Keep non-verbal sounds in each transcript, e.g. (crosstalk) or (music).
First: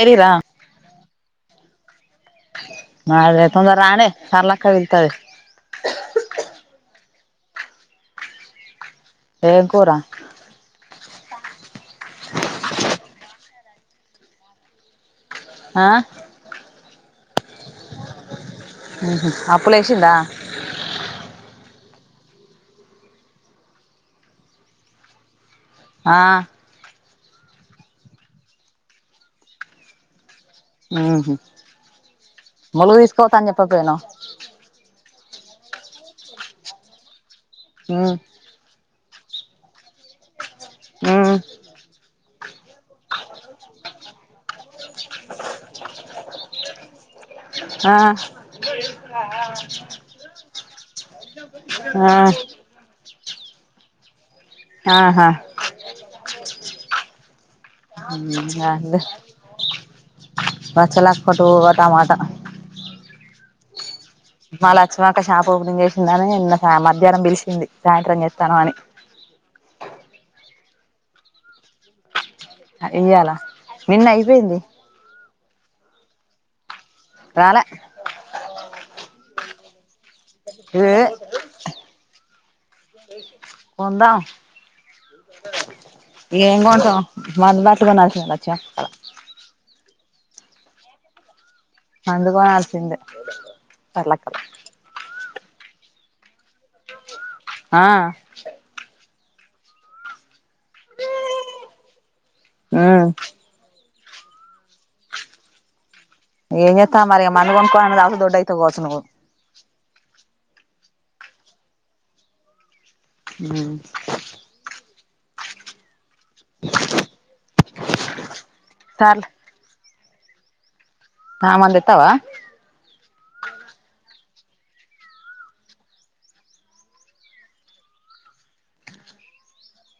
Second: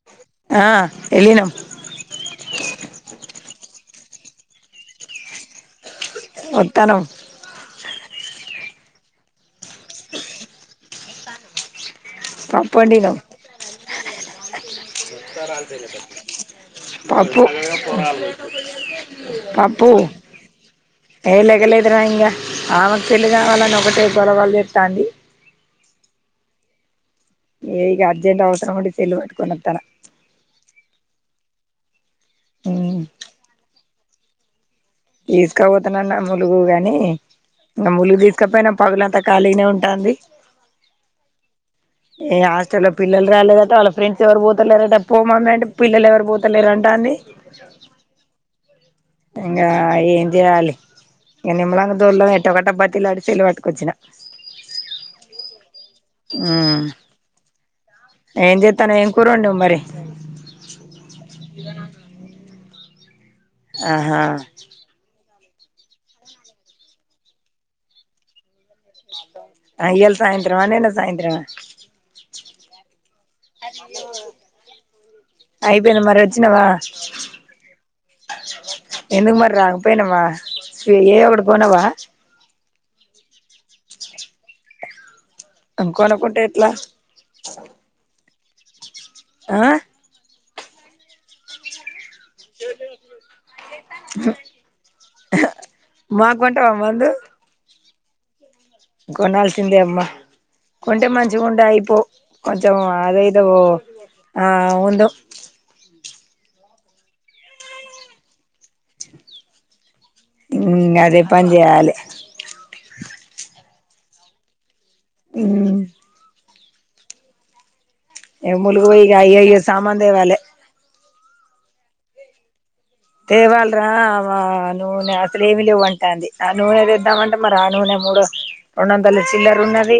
ఏరిరా ఆ ఎళ్లినం సరళక్క దిగతాది ఒత్తనం ఏం కూర పప్పు వండినం (unintelligible) ఇంకా ఆ రాలిపోయింద పత్తి పప్పు ఉహు పప్పు అప్పులేసిందా ఏ లేగలె వద్దురా ఇంగా ఆమెకు పెళ్ళి కావాలని ఒకటే గొల గొల చేస్తాంది ఆ ఎ ఇగ అర్జెంట్ అవసరం ఉండి సెల్ వట్టుకొని వత్తన్నా ఆ హ ములుగు ఉమ్ దీసుకుపోతా అని జెప్పక పొయ్యినావ్ తీసకబొతన్న అన్న ములుగు గాని ఇంగ ఉమ్ ములుగు దీసక పోయిన పగలంతా ఖాళీ గనే ఉంటాంది ఆ ఏ ఆస్టల్లో పిల్లలు రాలేదంట వాళ్ళ ఫ్రెండ్స్ ఎవరు పోతలేరారంట పో మమ్మీ అంట పిల్లలు ఎవరు పోతలేరుంట అంటంది ఆ ఇంగా ఏం జేయాలి ఇంగ నిమ్మళంగా ఆ దోల్డమె ఎట్టో అట్ట బతిలాడి సెల్లు వట్టికొచ్చిన ఆహా (inaudible) ఊ ఏం చేత్తన్నావ్ అంది ఏం కూర వండినావ్ మరి బచ్చలి ఆకు ఒక టమాటా ఆహా లక్ష్మక్క షాప్ ఓపెనింగ్ చేసిందని నిన్న మధ్యాహ్నం పిలిచింది సాయంత్రం చేత్తాను అని ఆ ఇయల సాయంత్రం ఆ నిన్న సాయంత్రం ఆ ఇయాల నిన్న అయిపెయింది అయిపోయింద మరి వొచ్చినవా రాలా ఎందుకు మరి రామ్ పోయినవా ఏ ఏదో ఒకటి కొనవా కొందాం కొనకుంటే ఏం ఎట్లా గొంటామ్ వాట్ల్ బాట్ల్ కొనాల్సిందే చెస్ఫల ఆ పండ్లు కొనాల్సిందే (unintelligible) అహ మాక్కొంటవా మందు ఆ కొనాల్సిందే అమ్మ కొంటే మంచిగుంటాయిపో కొంచెం ఉమ్ అదేదో ఆ అవును ఏంజేత్తాం మరిగ మందు కొనుకోనన్న దాగు దొడ్డైతే కోచ్నవు మ్మ్ అదే పని జెయాలి మ్మ్ మ్మ్ (inaudible) ఏ ములుగు బొయిగ అయయ్యే సామాన్ దేవాలేె సామాన్ దెత్తావా తేవాల్రా ఆ నూనె అసలు ఏవీ లెవ్వంటాంది, ఆ నూనె దెద్దామంటే మరి ఆ నూనె మూడు రొండొందలు చిల్లరున్నది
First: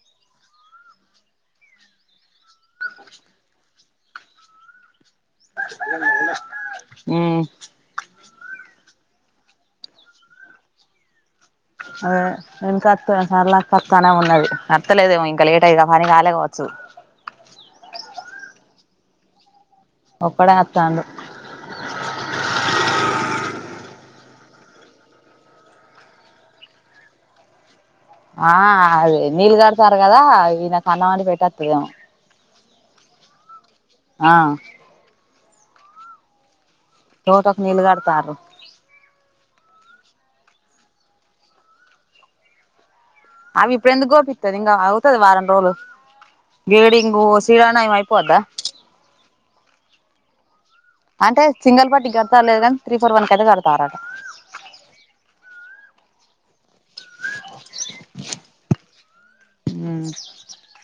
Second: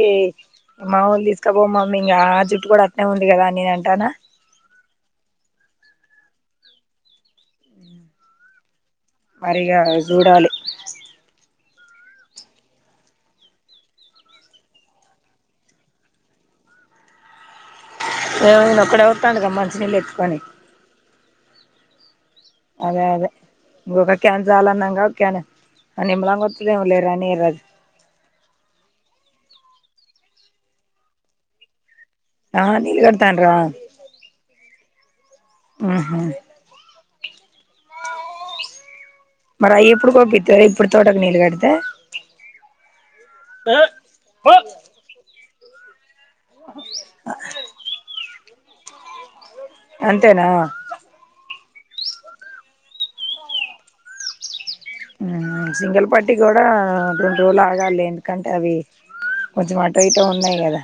మాములు తీసుకపో మమ్మీ ఇంగ ఆ జుట్టు కూడా అట్నే ఉంది గదా అని నేనంటాన్నా. మ్మ్ మరిగా జూడాలి అ ఇంకత్త సరళతత్తనా ఉన్నది అత్తలేదేమో ఇంక లేటయిద మరి (unintelligible) వచ్చు ఏమైంది ఒక్కడే వత్తాండుగా మన్ ఒక్కడే అత్తాండు అదే అదే (unintelligible) క్యాన్సలాన్నంగా క్యాన్ అ నిమ్మలాంగా వత్తు లేర నీరజ్ ఆ అది నీళ్ళుగడతారు గదా ఈనకనాడ్ (unintelligible) ఆ నీలుగడ్తాండ్రా ఆ ఊహు తోటకు నీళుగడతార్రు మరయి ఎప్పుడు కోపిత్తరే ఇప్పుడు తోటకు నీళ్ళు గడితే అవి ఇప్పుడెందుకు గోపిత్తది ఇంగ అవుతది వారం రోలు గేడింగు శిరాణయం అయిపోద్దా అంతేనా అంటే సింగల్ పట్టి గడతా లేద త్రీ ఫోర్ వన్ కదే గడతారట మ్మ్ సింగల్ పట్ టి గూడా రొండు రోలు ఆగాలి ఎందుకంటే అవి కొంచెం ఉమ్ అటోఇటో ఉన్నాయి గదా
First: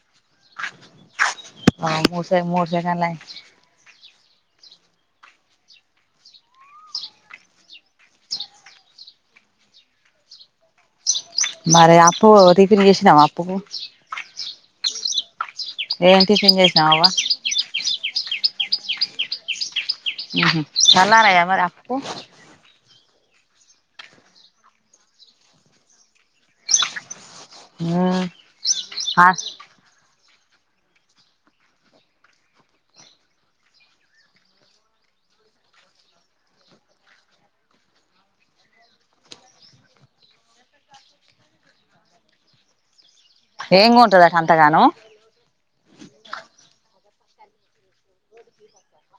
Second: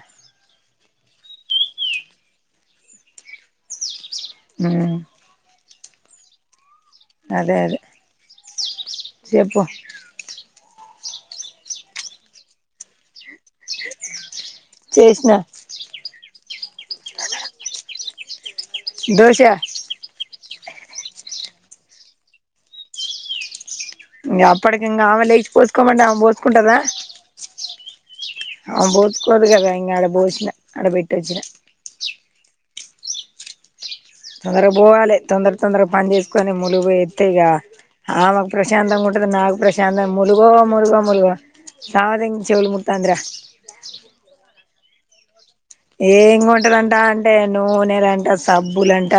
(inaudible) ఆ అదే అదే చెప్పు మరి అప్పు రిపిన్ చేసినావ అప్పు చేసిన ఏంటి టిఫిన్ చేసినవు నావా దోశ చలా రా అరి ఆ ఇంకా అప్పటికి ఇంకా ఆమె లేచి పోసుకోమండి ఆమె పోసుకుంటదా ఉమ్ బోతు ఆ కొదుగా క ఆడ బో అ ఆడ పెట్టి వచ్చిన తొందరగా పోవాలి తొందర తొందరగా పని చేసుకొని ములుగు ఎస్తా ఇక ఆమెకు ప్రశాంతంగా ఉంటది నాకు ప్రశాంతం ములుగో ములుగో ములుగో సావదం చెవులు ముతందిరా ఏం కొంటది అంతగానూ ఏం కొంటాడంట అంటే నూనెలుంట సబ్బులుంట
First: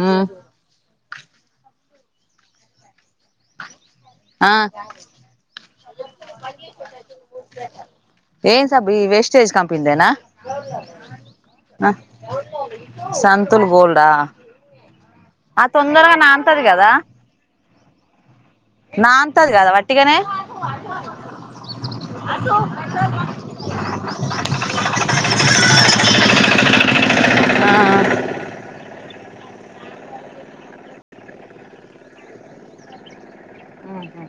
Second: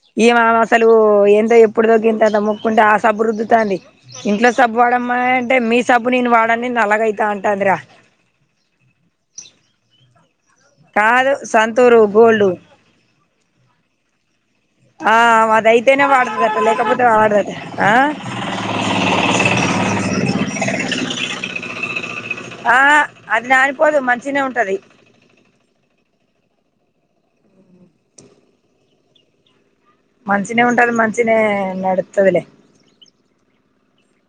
ఉమ్ ఈ మా అసలు ఏందో ఎప్పుడు తగ్గింతో ముక్కుంటే ఆ సబ్బు రుద్దుతాంది ఇంట్లో ఆ సబ్బు వాడమా అంటే మీ సబ్బు నేను వాడడాన్ని నలాగైతా అంటాదిరా ఏన్ సబ్ ఈ వేస్టేజ్ కంపెనీ దేనా కాదు సంతూరు గోల్డు దా ఆ మదఐతేేనే వాదుతా లేకపోతే వాడది అట ఆ నానతది కాదా వట్టిగానే ఆ అది నానిపోదు మంచినే ఉంటది ఆ మనషినే ఉంట అది మనషిన నడుతదిలే ఆహ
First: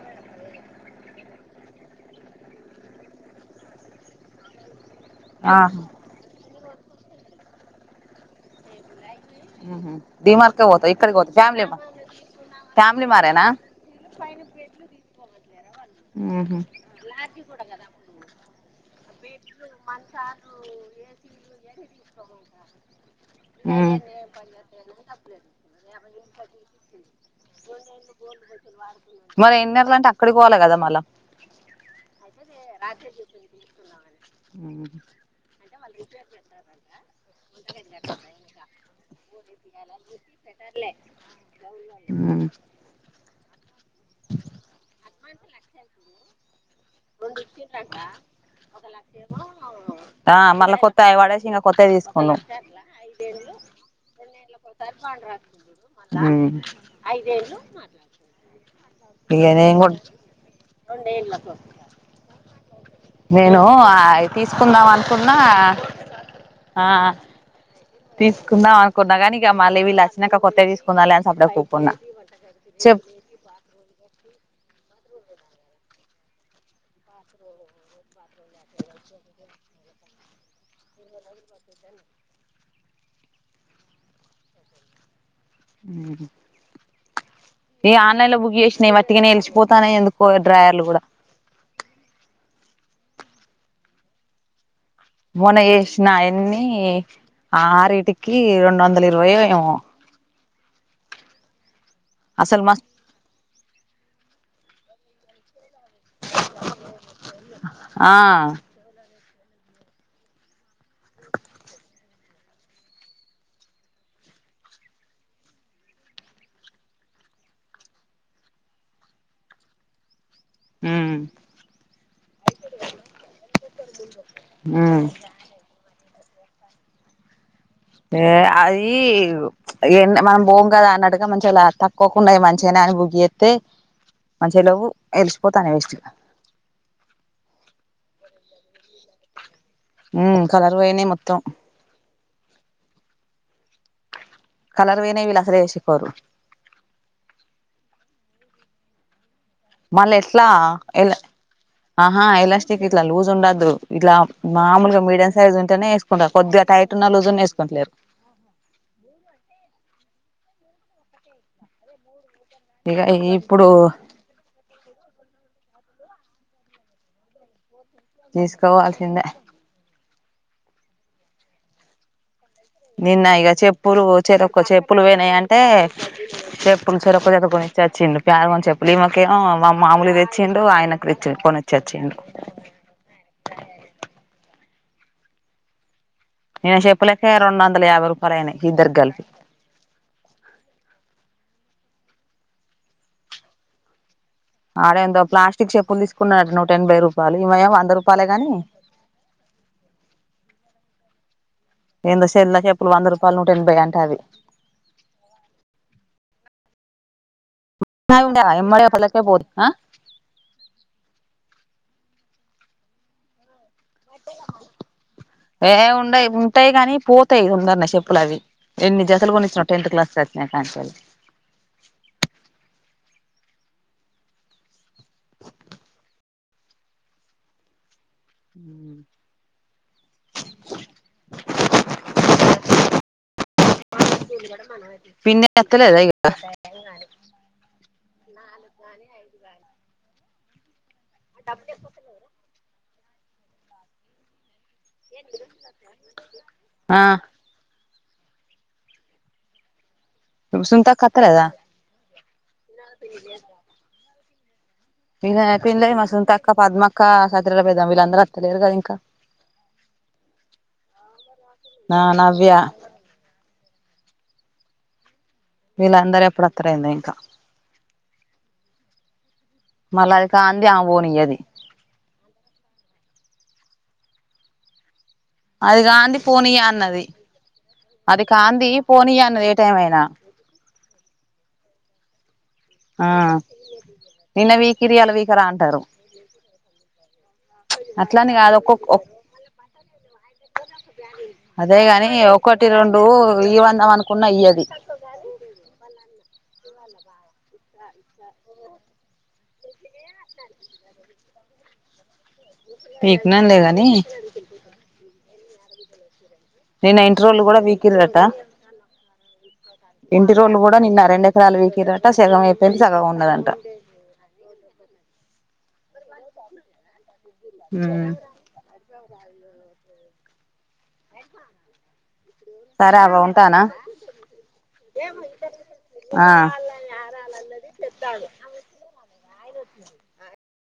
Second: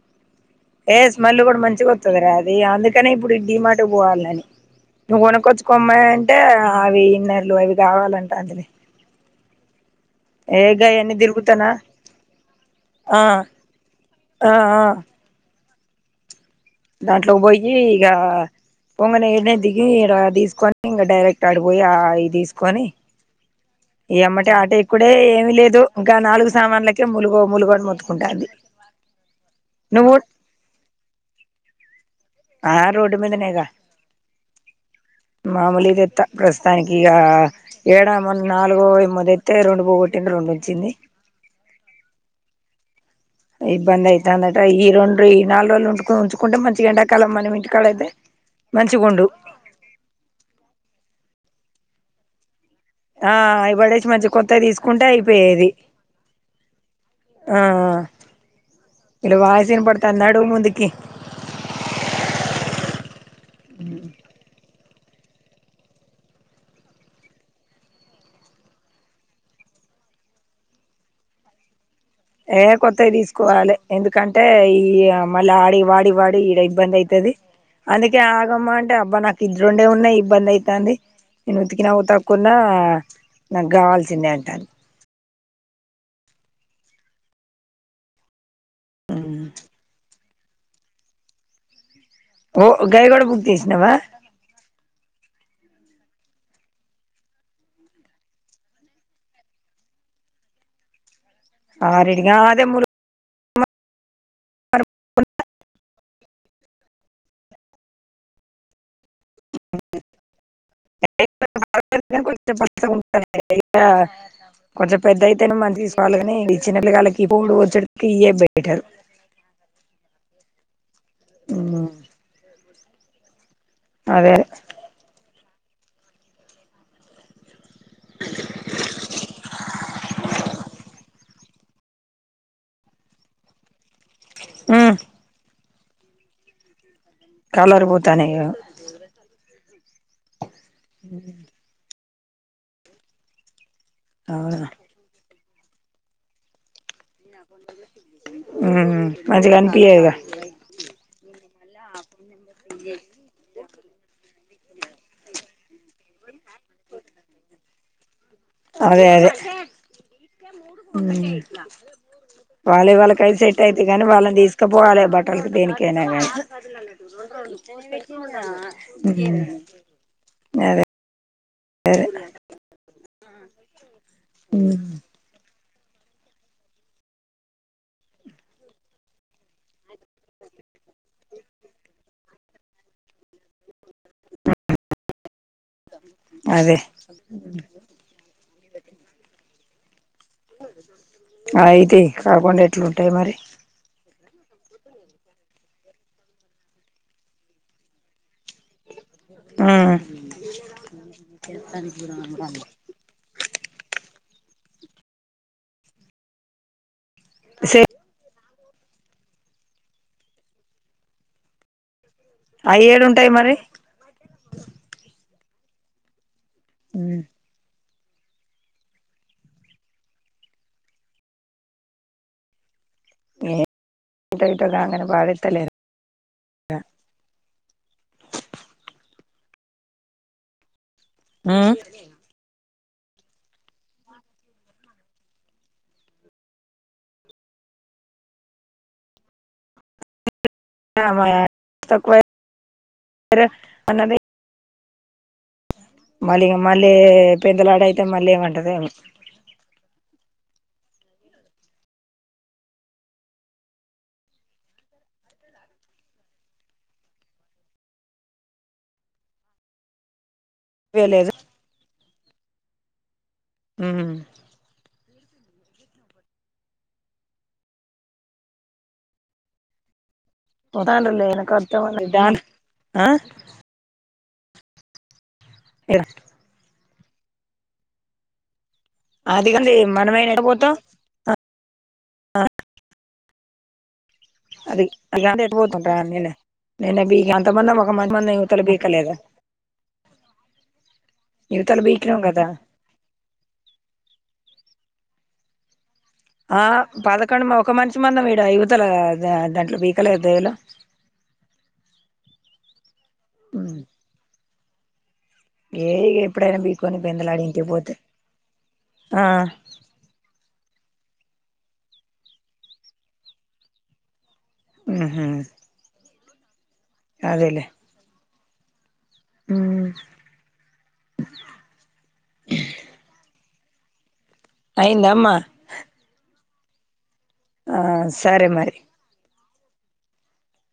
ఏ స్మెల్ కూడా మంచిగా వతుంది రా అది అందుకనే ఇప్పుడు డీ మార్ట్ పోవాలని నువ్వునకొచ్చు ఆహా కొమ్మనీ అంటే అవి ఇన్నర్లు అవి కావాలంటది ఆహ ఏగాయన్నన్ని తిరుగుతానా ఫ్యామిలీ ఆ మారేనా ఆ ఆహ దాంట్లో పోయి ఇక పొంగన ఏడనే దిగి ఇ తీసుకొని ఇంకా డైరెక్ట్ ఆడిపోయి ఆ ఇ తీసుకొని ఏమా సామాన్లకే ములుగో ములుగో అని మొత్తుకుంటాంది మరి ఇన్నర్లు అంటే నువ్వు అక్కడ పోవాల కదా మళ ఆ రోడ్డు మీదనేగా ఆమ్ అ మలీదెత్త ప్రస్తుతానికి ఇక ఏడా నాలుగో ఏమో తే రొండు పోగొట్టింది రొండు ఉంచింది ఇబ్బంది అయితుందట ఈ రెండు ఈ నాలుగు రోజులు ఉండుకొని ఉంచుకుంటే మంచిగా ఎం హ మళ్ళ కొత్త అయి పడేసి ఇంగ కొత్తయి తీసుకున్నాం ఆ అయి బడేషి మంచిగ ఆమ్ వీళ్ళ వాయిస్ వినపడుతోంది నడువు ముందుకి నేను అయి తీసుకుందాం అను ఉన్నవా ఆ తీసుకుందాం అనుకున్నా కానీ ఇక మళ్ళీ వీళ్ళచ్చినాక కొత్తవి తీసుకుందాలే అని సప్పుడేక్ ఊకున్నా ఏ చెప్ కొత్తవి తీసుకోవాలి ఎందుకంటే ఈ ఈ మళ్ళీ ఆడి వాడి వాడి ఈడ ఇబ్బంది అవుతది అందుకే ఆగమ్మ అంటే అబ్బా నాకు ఇది రొండే ఉన్నయి ఇబ్బంది అయితుంది నేను ఉతికిన ఉతకున్నా నాకు కావాల్సిందే అంటంది ఏ ఆన్లైన్ లో బుక్ చేస్ నాయి వట్టిగానే ఎల్సిపోతానాయి ఎందుకు కో డ్రయర్లు కూడా ఓ గైగుడ బుక్ చేసినవా మోన్న చేసిన ఎన్ని ఆరీటికి రెండు వందల ఇరవై ఓ ఏమో ఆరిటిక అసలు అదే మురు మస్త్ (inaudible) ఆ (inaudible) కొంచం కొంచెం పెద్ద అయితేనే మన తీసుకోవాళ్ళ కాని చిన్నపొరగల్లకి పోవుడు వచ్చడు ఇయ్యే బెటరు హ్మ్ అదే ఆ ఏ అది ఎ మనం పోమ్ కదా అన్నట్టుగా మంచిగా తక్కువకు ఉన్నయ్ మంచిగనే అని బుక్ చేస్తే మంచిగ లెవ్వు ఎలిసిపో తాన్నయి వెస్ట్గా కలర్ పోతాన్నయి ఉ కలర్ పోయినయి మొత్తం అవునా కలర్ పోయినయి విలా రేషిక్ పోరు (unintelligible) ఉమ్ మల్ ఎట్లా ఎలా ఆహా ఎలాస్టిక్ ఇట్లా లూజ్ ఉండద్దు ఇట్లా మామూలుగా మీడియం సైజ్ ఉంటేనే కుంటార్ కొద్దిగా టైట్ ఉన్న లూజున్న వేసుకోంట్ ట్లేర్ అదే అదే ఉమ్ వాళ్ళయి ఇగ వాళ్ళకై సెట్ ఇప్పుడు అయితయి గానీ వాళ్ళని తీసుకపోవాల బట్టలకి దేనికి క తీసుకోవాల్సిందే (unintelligible) (unintelligible) అదె అద్ నిన్న ఇగ చెప్ ఊర్ వచేటప్ (unintelligible) చెప్పులు పోయినాయంటే చెప్పులు చేర్ ఒక జత కొనిచ్చచ్చిండు ప్యార్ వాన్ చెప్పులు ఈమకేమో మా మాముూలు తెచ్చిండు ఆయనక్ తెచ్ కొనిచ్చచ్చిడు (unintelligible) అదే ఈయ్ చెప్పులకే రెండు వందల యాభై రూపాయలు అయినాయి ఇద్దరు కలిపి అయిత్ కాకుండా ఎట్లుంటాయి మరి ఆడ ఏందో ప్లాస్టిక్ చెప్పులు తీసుకున్నర్ నూట ఎనభై రూపాయలు ఇవ ఎమ్ వంద రూపాయలేగాని ఆ ఏందో చిన్న చెప్పులు వంద రూపాయలు నూట ఎనభై అంట అవి సే ఉం టయ్ యి డయ యమ్ (unintelligible) మల్ (unintelligible) అలకే పోతుందా అ ఐ ఏడ్ ఉంటాయి మరి ఏ ఉండయి పో ఉంటాయి కానీ పోతాయి ఉందన్ చెప్ చెప్పుల్ అవి ఎన్ని జతలు కోనిచ్చినో టెన్త్ క్లాస్ వచ్చిన కంచేల్లి (unintelligible) ఇట్ట ఇట్టగాంగనే పడేత్తలేర్ (unintelligible) ప్చ్ ఉమ్ పిన్ని ఎత్తలేద ఇగ ననే ఆహ్ (unintelligible) ఆ మా య (unintelligible) తక్కువై ర్ (unintelligible) అన్నది ఏంది (unintelligible) టిరు మల్గీ మళ్ళీ పెందల ఆడై మళ్లీ ఏమంటదో ఏమో సునీతక్క అత్తలేదా ఇంక పెళ్ళైయి మా సునీత అక్క పద్మక్క సత్రల పెద్దామ్మ వీళ్ళందరూ వత్తలేరు కదా ఇంకా ఏమో లేదు నా నా వ్యా ఊ వీళ్ళందరూ ఎప్పుడొత్తరో ఏందో ఇంకా మళ్ళా అది కాంది ఆమె పోతాండ్రు పోనియ్యది వెనుక వత్తమని దాని ఆహ అది కంది పోనియా అన్నది అది కాందీ అదిగంది మనమే ఎడపోతాం ఆహ ఆహ నిన్న అది పికిరి ఇయాల అది పికరా కాంది ఎట్ట అంటారు పోతాం రా నేనే నిన్న బీకి అంతమందం ఒక మంచి అట్లాని మందం కాదు యువతల ఒక్కొక్క ఒక్ బీకలేదా (inaudible) అదే యువతల కాని బీకినాం కదా ఒకటి రెండు ఇయ్యమందం అనుకున్న ఇయ్యదు (unintelligible) ఆ పదకొండు ఒక మనిషి మందం ఈడ ఇవుతల దా దాంట్లో పీకలేదా దొయాలో పీకినమ్ లేే కాని ఏ ఇగ ఎపు నిన్న ఇంటిరోలు కూడా పీకిరు ఆట ఆహ ఇంటిరోలు కూడా నిన్న రెండు ఎకరాలు పీకిరు ఆట సగం అయిపోయింది సగం ఉన్నదంట ఉహూ ఊహు (inaudible) ఊహు సరే అవ్వ ఉంటానా అయిందమ్మా ఆ ఆ సరే మరి